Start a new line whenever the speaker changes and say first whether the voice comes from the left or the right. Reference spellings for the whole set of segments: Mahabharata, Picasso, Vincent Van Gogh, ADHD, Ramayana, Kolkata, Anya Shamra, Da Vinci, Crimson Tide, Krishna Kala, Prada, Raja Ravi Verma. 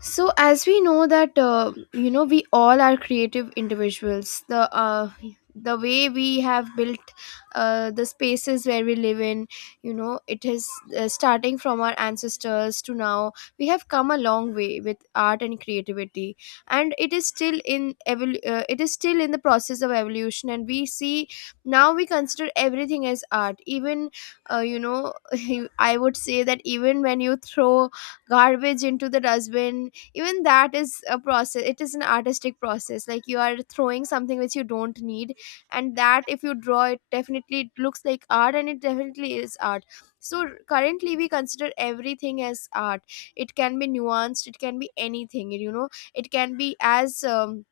left: So as we know that we all are creative individuals. The the way we have built the spaces where we live in, you know it is starting from our ancestors to now, we have come a long way with art and creativity. And it is still in it is still in the process of evolution, and we see now we consider everything as art. Even uh, you know I would say that even when you throw garbage into the dustbin, even that is a process. It is an artistic process. Like, you are throwing something which you don't need, and that if you draw it, definitely it looks like art, and it definitely is art. So currently we consider everything as art. It can be nuanced, it can be anything, you know. It can be as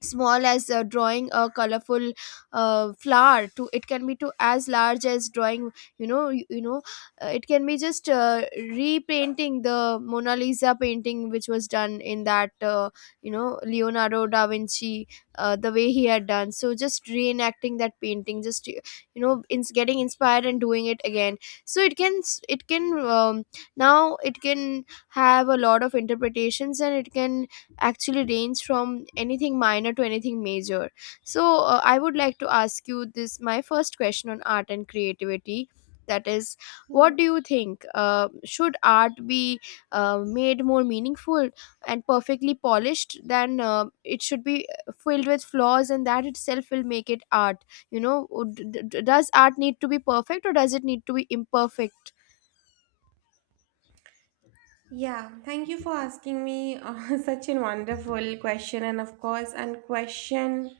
left: small as drawing a colorful flower, to it can be to as large as drawing, you know, it can be just repainting the Mona Lisa painting, which was done in that, you know, Leonardo da Vinci, the way he had done. So just reenacting that painting, just you know, getting inspired and doing it again. So it can it can, um, now it can have a lot of interpretations, and it can actually range from anything minor to anything major. So, I would like to ask you this, my first question on art and creativity. That is, what do you think? Should art be made more meaningful and perfectly polished, than it should be filled with flaws, and that itself will make it art? You know, does art need to be perfect, or does it need to be imperfect?
right: Yeah, thank you for asking me such a wonderful question, and of course, and question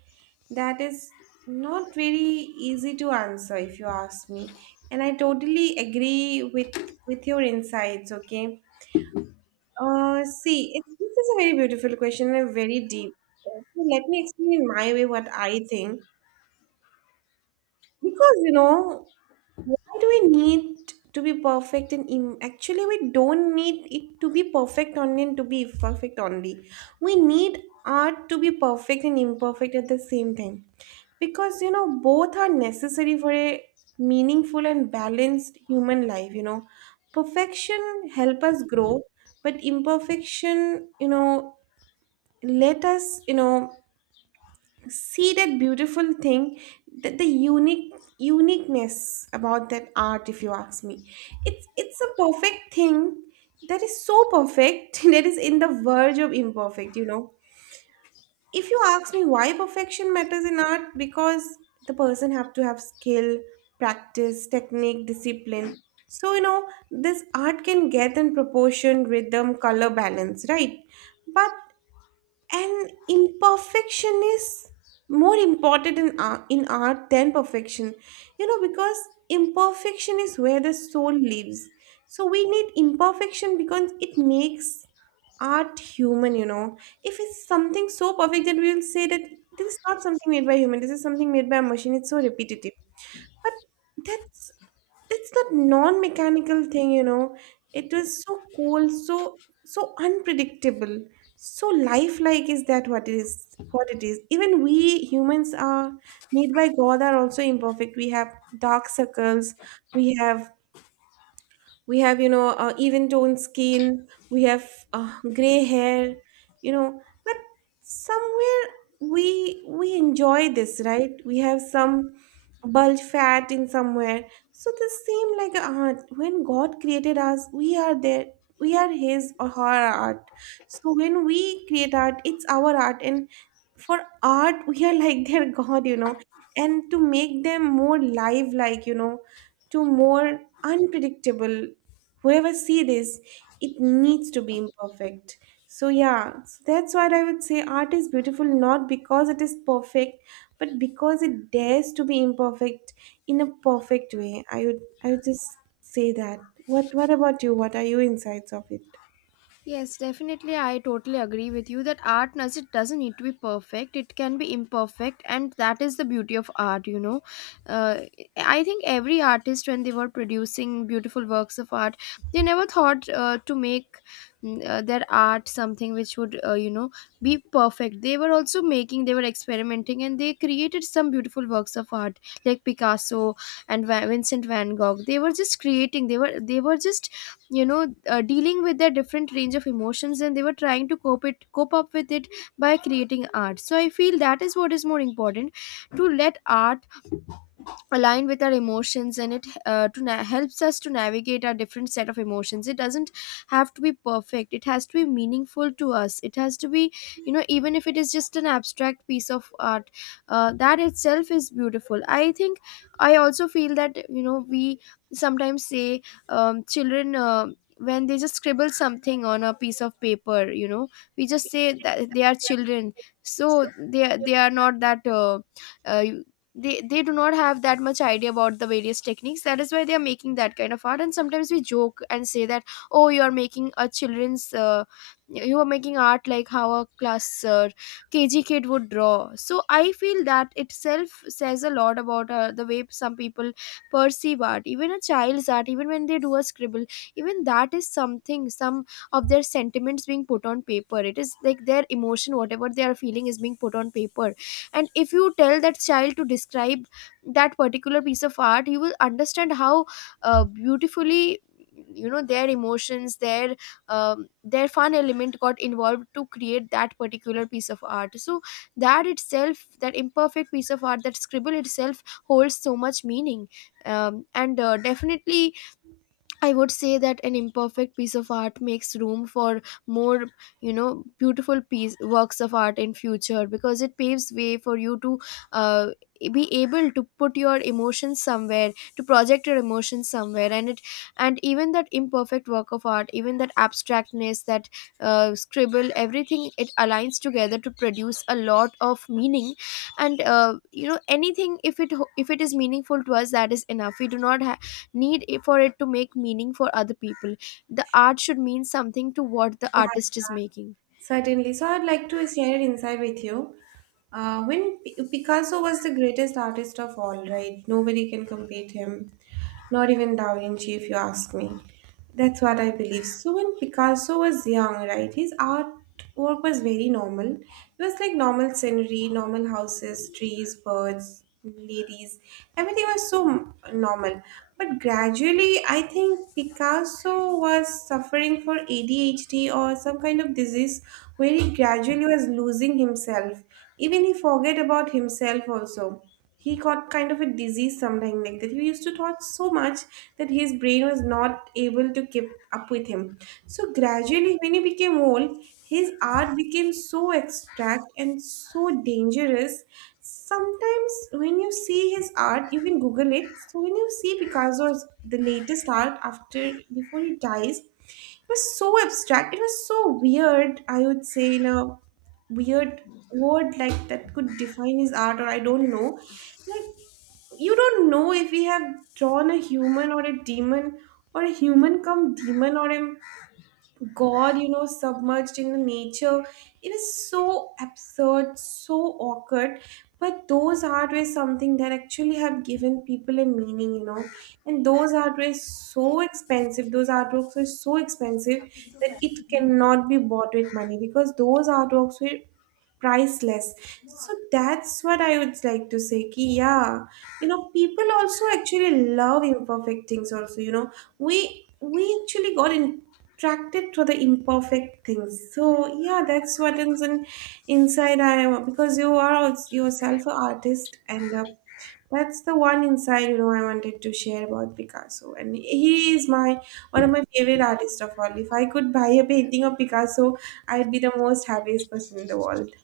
right: that is not very easy to answer if you ask me. And I totally agree with your insights. Okay, see, this is a very beautiful question and a very deep. So let me explain in my way what I think. Because, you know, why do we need to be perfect and actually we don't need it to be perfect only and to be perfect only. We need art to be perfect and imperfect at the same time. Because, you know, both are necessary for a meaningful and balanced human life, you know. Perfection help us grow, but imperfection, you know, let us, you know, see that beautiful thing that the unique uniqueness about that art if you ask me it's a perfect thing that is so perfect that is in the verge of imperfect, you know. If you ask me why perfection matters in art, because the person have to have skill, practice, technique, discipline. So you know this art can get in proportion, rhythm, color, balance, right? But and imperfection is more important in art than perfection, you know, because imperfection is where the soul lives. So we need imperfection because it makes art human, you know. If it's something so perfect that we will say that this is not something made by human, this is something made by a machine, it's so repetitive. But that's, it's that non-mechanical thing, you know. It was so cool, so so unpredictable, so lifelike. Is that what it is, what it is? Even we humans are made by god are also imperfect. We have dark circles, we have, we have you know even toned skin, we have gray hair, you know. But somewhere we enjoy this, right? We have some bulge fat in somewhere. So this seem like a art. When god created us, we are there, we are his or her art. So when we create art, it's our art, and for art, we are like their god, you know. And to make them more live like, you know, to more unpredictable, whoever see this, it needs to be imperfect. So yeah, so that's why I would say art is beautiful not because it is perfect, but because it dares to be imperfect in a perfect way. I would just say that. What about you? What are your insights of it?
left: Yes, definitely. I totally agree with you that art does, it doesn't need to be perfect. It can be imperfect, and that is the beauty of art. You know, uh, I think every artist, when they were producing beautiful works of art, they never thought to make their art something which would, be perfect. They were also making, they were experimenting, and they created some beautiful works of art, like Picasso and Vincent Van Gogh. They were just creating. They were just, you know, dealing with their different range of emotions, and they were trying to cope up with it by creating art. So I feel that is what is more important, to let art aligned with our emotions, and it, helps us to navigate our different set of emotions. It doesn't have to be perfect, it has to be meaningful to us. It has to be, you know, even if it is just an abstract piece of art, that itself is beautiful, I think. I also feel that, you know, we sometimes say, children, when they just scribble something on a piece of paper, you know, we just say that they are children, so they are not that uh, they do not have that much idea about the various techniques. That is why they are making that kind of art, and sometimes we joke and say that, oh, you are making a children's, you are making art like how a class, KG kid would draw. So I feel that itself says a lot about the way some people perceive art. Even a child's art, even when they do a scribble, even that is something, some of their sentiments being put on paper. It is like their emotion, whatever they are feeling is being put on paper. And if you tell that child to describe that particular piece of art, you will understand how beautifully, you know, their emotions, their, their fun element got involved to create that particular piece of art. So that itself, that imperfect piece of art, that scribble itself holds so much meaning. And Definitely I would say that an imperfect piece of art makes room for more, you know, beautiful piece, works of art in future, because it paves way for you to, uh, be able to put your emotions somewhere, to project your emotions somewhere. And it, and even that imperfect work of art, even that abstractness, that scribble, everything, it aligns together to produce a lot of meaning. And you know, anything, if it if it is meaningful to us, that is enough. We do not need for it to make meaning for other people. The art should mean something to what the artist is making.
right: Certainly. So I'd like to share an insight with you. When Picasso was the greatest artist of all, right? Nobody can compete him, not even Da Vinci, if you ask me. That's what I believe. So when Picasso was young, right, his art work was very normal. It was like normal scenery, normal houses, trees, birds, ladies, everything was so normal. But gradually, I think Picasso was suffering for ADHD or some kind of disease where he gradually was losing himself. Even he forget about himself also. He got kind of a disease sometime like that. He used to thought so much that his brain was not able to keep up with him. So gradually, when he became old, his art became so abstract and so dangerous. Sometimes when you see his art, you can Google it. So when you see Picasso's the latest art after before he dies, it was so abstract. It was so weird. I would say in a weird word like that could define his art, or I don't know. Like you don't know if we have drawn a human or a demon or a human come demon or a god, you know, submerged in the nature. It is so absurd, so awkward. But those art were something that actually have given people a meaning, you know. And those art were so expensive. Those artworks were so expensive that it cannot be bought with money, because those artworks were priceless. So that's what I would like to say ki, yeah, you know, people also actually love imperfect things also, you know. we we actually got attracted to the imperfect things. So yeah, that's what is in, inside I am. Because you are yourself an artist, and that's the one inside, you know. I wanted to share about Picasso, and he is my one of my favorite artists of all. If I could buy a painting of Picasso, I'd be the most happiest person in the world.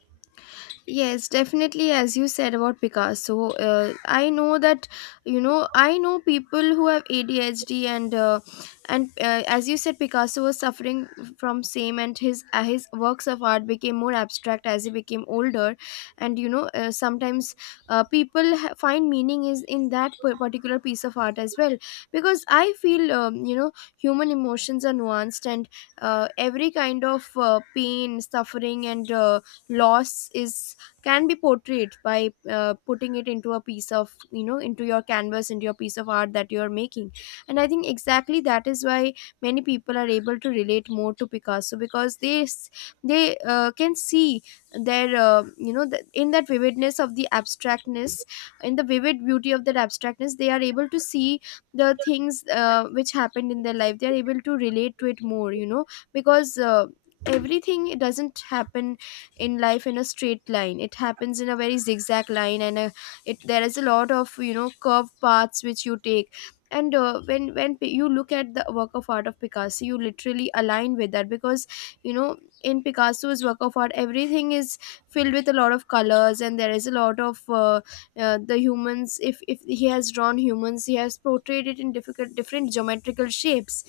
left: Yes, definitely. As you said about Picasso, I know that, you know, I know people who have ADHD, and as you said, Picasso was suffering from same, and his, his works of art became more abstract as he became older. And you know, sometimes, people find meaning is in that particular piece of art as well, because I feel, you know, human emotions are nuanced, and every kind of pain, suffering, and loss is, can be portrayed by putting it into a piece of, you know, into your canvas, into your piece of art that you are making. And I think exactly that is why many people are able to relate more to Picasso, because they can see their, you know, in that vividness of the abstractness, in the vivid beauty of that abstractness, they are able to see the things which happened in their life. They are able to relate to it more, you know, because everything doesn't happen in life in a straight line. It happens in a very zigzag line, and it, there is a lot of, you know, curved paths which you take. And when you look at the work of art of Picasso, you literally align with that, because you know, in Picasso's work of art, everything is filled with a lot of colors, and there is a lot of, the humans, if he has drawn humans, he has portrayed it in different, different geometrical shapes.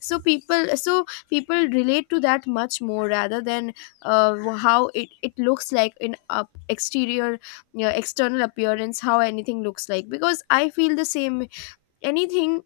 left: So people relate to that much more, rather than how it looks like in up exterior, yeah, external appearance, how anything looks like. Because I feel the same, anything,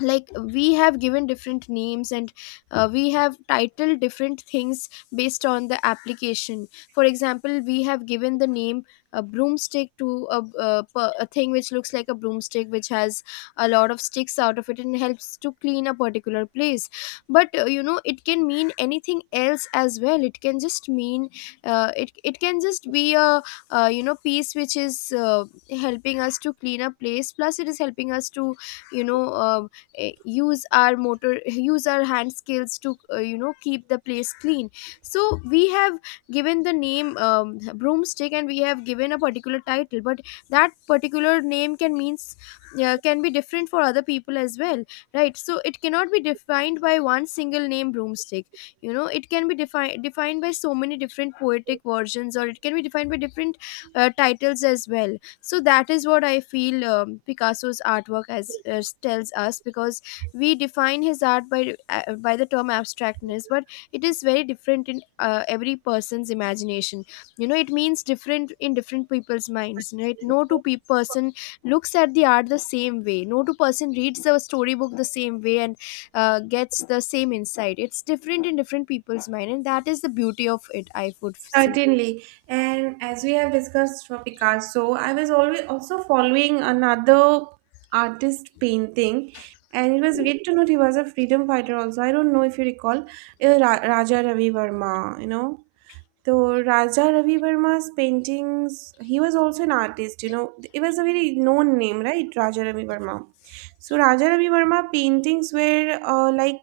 left: like we have given different names, and we have titled different things based on the application. For example, we have given the name a broomstick to a thing which looks like a broomstick, which has a lot of sticks out of it and helps to clean a particular place. But you know, it can mean anything else as well. It can just mean it can just be a, you know, piece which is helping us to clean a place, plus it is helping us to, you know, use our motor, use our hand skills to, you know, keep the place clean. So we have given the name, broomstick, and we have given a particular title, but that particular name can means, can be different for other people as well, right? So it cannot be defined by one single name, broomstick. You know, it can be defined by so many different poetic versions, or it can be defined by different titles as well. So that is what I feel, Picasso's artwork as tells us, because we define his art by, by the term abstractness, but it is very different in every person's imagination. You know, it means different in different people's minds, right? No two person looks at the art the same way, no two-person reads the storybook the same way and gets the same insight. It's different in different people's mind, and that is the beauty of it, I would say.
right: Certainly. And as we have discussed for Picasso, I was always also following another artist painting, and it was great to note he was a freedom fighter also. I don't know if you recall, Raja Ravi Verma, you know. So Raja Ravi Verma's paintings, he was also an artist, you know, it was a very known name, right? Raja Ravi Verma. So Raja Ravi Verma paintings were like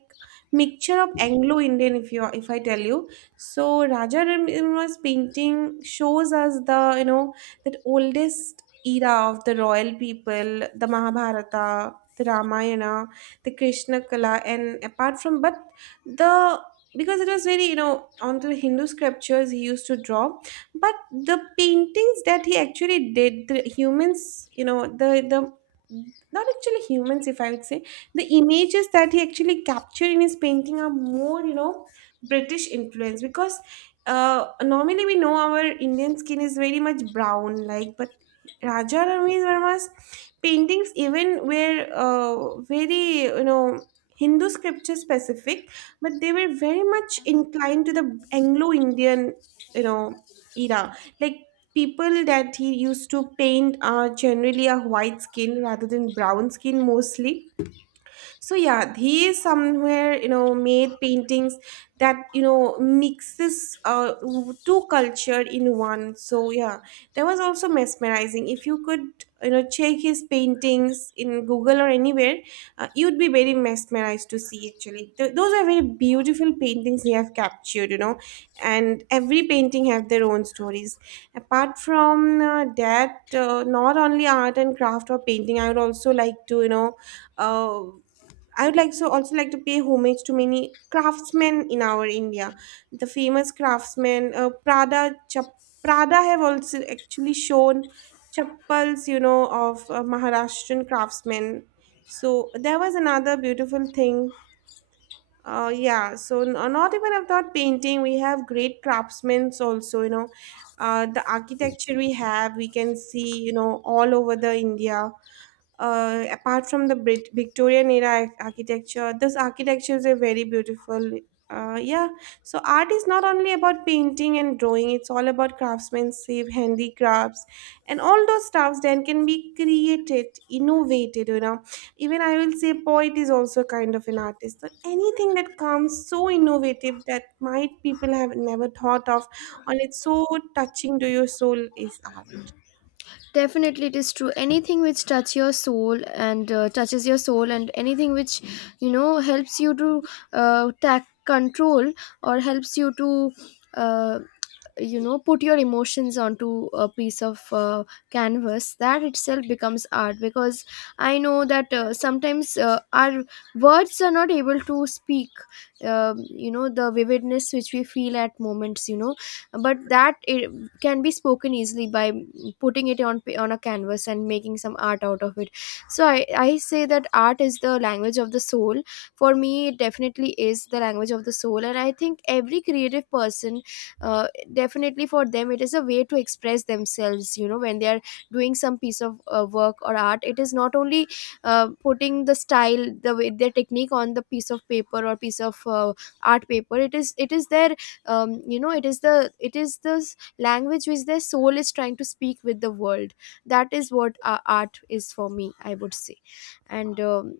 right: mixture of Anglo-Indian, if you if I tell you. So Raja Ravi Verma's painting shows us the, you know, that oldest era of the royal people, the Mahabharata, the Ramayana, the Krishna Kala, and apart from but the, because it was very, you know, on the Hindu sculptures he used to draw. But the paintings that he actually did the humans, you know, the not actually humans, if I would say, the images that he actually captured in his painting are more, you know, British influence. Because normally we know our Indian skin is very much brown like, but Raja Ramesh Verma's paintings even were very, you know, Hindu scripture specific, but they were very much inclined to the Anglo-Indian, you know, era. Like people that he used to paint are generally a white skin rather than brown skin mostly. So yeah, they somewhere, you know, made paintings that, you know, mixes two culture in one. So yeah, that was also mesmerizing. If you could, you know, check his paintings in Google or anywhere, you'd be very mesmerized to see actually. Those are very beautiful paintings he have captured, you know, and every painting have their own stories. Apart from that, not only art and craft or painting, I would also like to, you know, uh. I would like so also like to pay homage to many craftsmen in our India. The famous craftsmen, Prada, Prada have also actually shown chappals, you know, of Maharashtrian craftsmen. So there was another beautiful thing. So not even about painting, we have great craftsmen also, you know. The architecture we have, we can see, you know, all over the India apart from the Victorian era architecture, this architecture is a very beautiful. Yeah, so art is not only about painting and drawing, it's all about craftsmanship, handicrafts, and all those stuffs then can be created, innovated, you know. Even I will say poet is also kind of an artist. So anything that comes so innovative that might people have never thought of, and it's so touching to your soul is art.
left: Definitely, it is true. Anything which touch your soul and touches your soul, and anything which helps you to tack control or helps you to uh, put your emotions onto a piece of canvas, that itself becomes art. Because I know that sometimes our words are not able to speak the vividness which we feel at moments. But that it can be spoken easily by putting it on on a canvas and making some art out of it. So I say that art is the language of the soul. For me it definitely is the language of the soul, and I think every creative person, uh, definitely for them it is a way to express themselves. You know, when they are doing some piece of work or art, it is not only putting the style, the way, their technique on the piece of paper or piece of art paper. It is, it is their it is the, it is the language which their soul is trying to speak with the world. That is what art is for me, I would say. And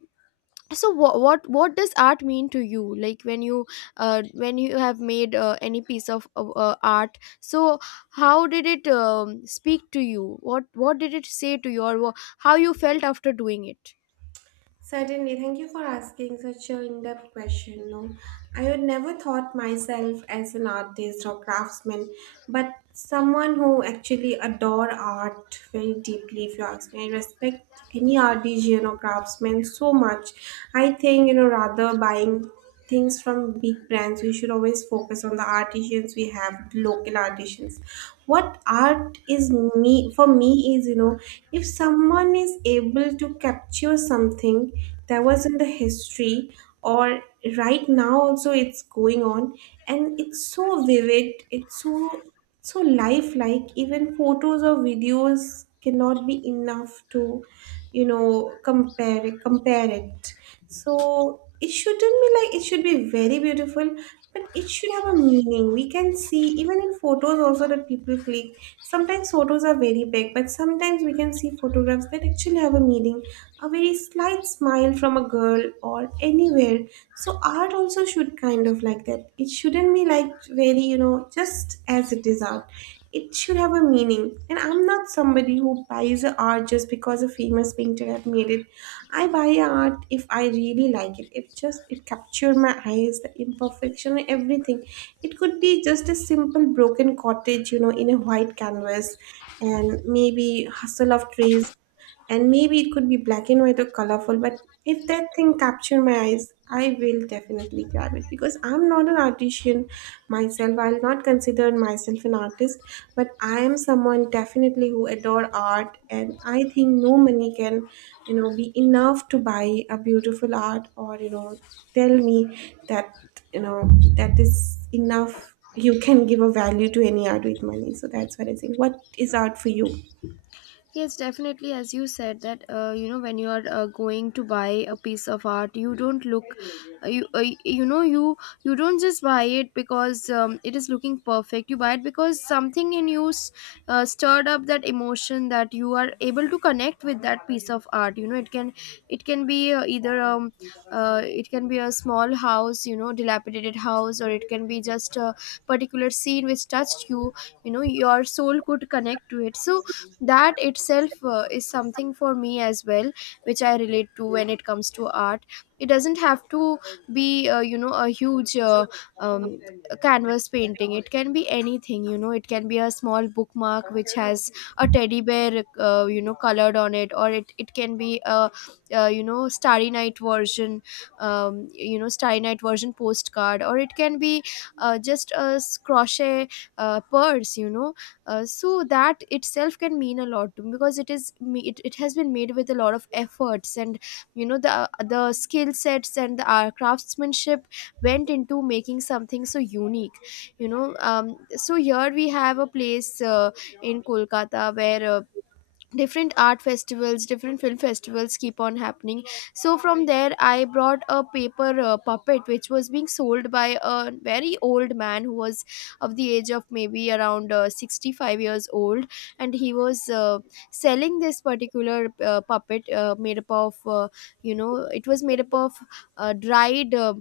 left: so what does art mean to you? Like when you have made any piece of art, so how did it speak to you? What did it say to you? Or how you felt after doing it?
right: Certainly, thank you for asking such an in-depth question. No, I would never thought myself as an artist or craftsman, but someone who actually adore art very deeply. If you ask me, I respect any artisan or craftsman so much. I think, you know, rather buying things from big brands, we should always focus on the artisans we have, local artisans. What art is me for me is, you know, if someone is able to capture something that was in the history or right now also it's going on, and it's so vivid, it's so so lifelike, even photos or videos cannot be enough to, you know, compare it. Compare it. So it shouldn't be like, it should be very beautiful, but it should have a meaning. We can see even in photos also that people click. Sometimes photos are very big, but sometimes we can see photographs that actually have a meaning, a very slight smile from a girl or anywhere. So art also should kind of like that. It shouldn't be like very, you know, just as it is art, it should have a meaning. And I'm not somebody who buys a art just because a famous painter have made it. I buy a art if I really like it. If just it captured my eyes, the imperfection and everything. It could be just a simple broken cottage, you know, in a white canvas, and maybe hustle of trees, and maybe it could be black and white or colorful. But if that thing capture my eyes, I will definitely grab it. Because I'm not an artisan myself, I'll not consider myself an artist, but I am someone definitely who adore art, and I think no money can, you know, be enough to buy a beautiful art, or, you know, tell me that, you know, that is enough. You can give a value to any art with money. So that's what I think. What is art for you?
left: Yes, definitely. As you said that, when you are going to buy a piece of art, you don't look uh, you uh, you know you you don't just buy it because it is looking perfect. You buy it because something in you stirred up that emotion, that you are able to connect with that piece of art. You know, it can, it can be either it can be a small house, you know, dilapidated house, or it can be just a particular scene which touched you. You know, your soul could connect to it. So that itself is something for me as well, which I relate to when it comes to art. It doesn't have to be a huge um, canvas painting. It can be anything, you know. It can be a small bookmark which has a teddy bear colored on it, or it can be a, starry night version, starry night version postcard, or it can be just a crochet purse, you know. So that itself can mean a lot to me, because it is it, it has been made with a lot of efforts, and you know, the skill sets and the craftsmanship went into making something so unique, you know. So here we have a place in Kolkata where different art festivals, different film festivals keep on happening. So from there I brought a paper puppet which was being sold by a very old man who was of the age of maybe around 65 years old. And he was selling this particular puppet made up of it was made up of dried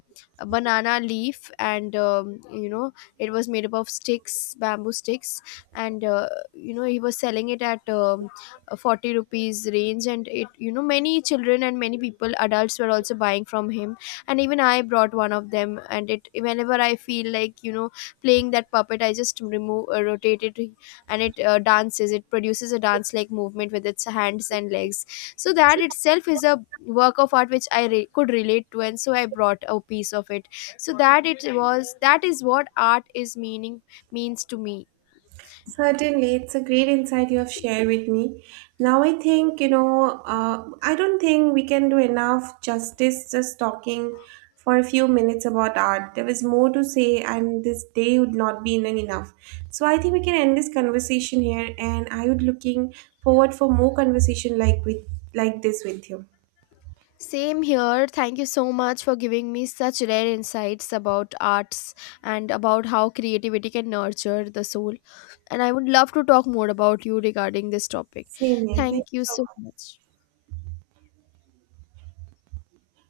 left: banana leaf, and it was made up of sticks, bamboo sticks. And he was selling it at 40 rupees range. And it, you know, many children and many people, adults, were also buying from him. And even I brought one of them. And it, whenever I feel like, you know, playing that puppet, I just remove, rotate it, and it dances. It produces a dance like movement with its hands and legs. So that itself is a work of art which I could relate to, and so I brought a piece of it. So that it was, that is what art is meaning means to me.
right: Certainly, it's a great insight you have shared with me. Now, I think, you know, I don't think we can do enough justice just talking for a few minutes about art. There is more to say, and this day would not be enough. So, I think we can end this conversation here, and I would looking forward for more conversation like with like this with you.
left: Same here, thank you so much for giving me such rare insights about arts, and about how creativity can nurture the soul. And I would love to talk more about you regarding this topic.
right: Same here. Thank
left: Thank
right: you
left: you
right: so
left: so
right: much.
left: much.